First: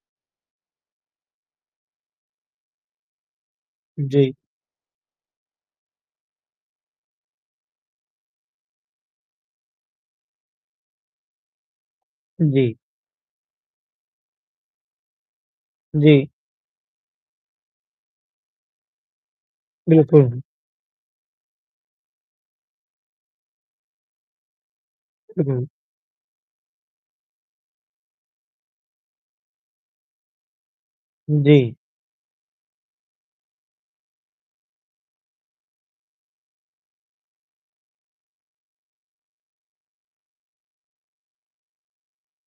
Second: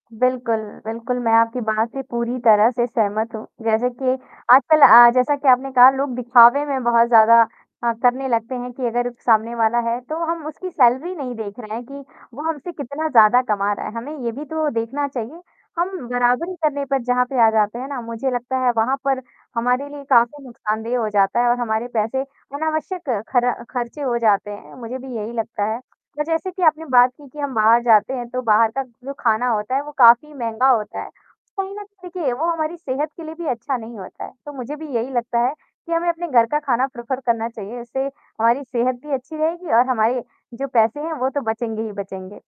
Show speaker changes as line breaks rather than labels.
बिल्कुल, बिल्कुल, मैं आपकी बात से पूरी तरह से सहमत हूँ। जैसे कि
जी।
आजकल अ, जैसा कि आपने कहा लोग दिखावे में बहुत ज़्यादा अ, करने लगते हैं कि अगर सामने वाला है, तो हम उसकी सैलरी नहीं देख रहे हैं, कि वो
उ,
हमसे
जी।
कितना ज़्यादा कमा रहा है, हमें ये भी तो देखना चाहिए। हम
जी।
बराबरी करने पर जहाँ पे आ जाते हैं ना, मुझे लगता है वहाँ पर हमारे लिए
बिल्कुल, हाँ।
काफ़ी नुकसानदेह हो जाते है और हमारे पैसे अनावश्यक खर खर्चे हो जाते हैं, मुझे भी यही
उ,
लगता
हुँ।
है। अ, जैसे कि आपने बात की, कि हम बाहर जाते हैं, तो बाहर का जो खाना होता है वो काफ़ी महँगा होता है, कहीं
जी।
ना देखिए, वो हमारी सेहत के लिए भी अच्छा नहीं होता है। तो मुझे भी यही लगता है, कि हमें अपने घर का खाना प्रेफर करना चाहिए, इससे हमारी सेहत भी अच्छी रहेगी और हमारे जो पैसे हैं वो तो बचेंगे ही बचेंगे।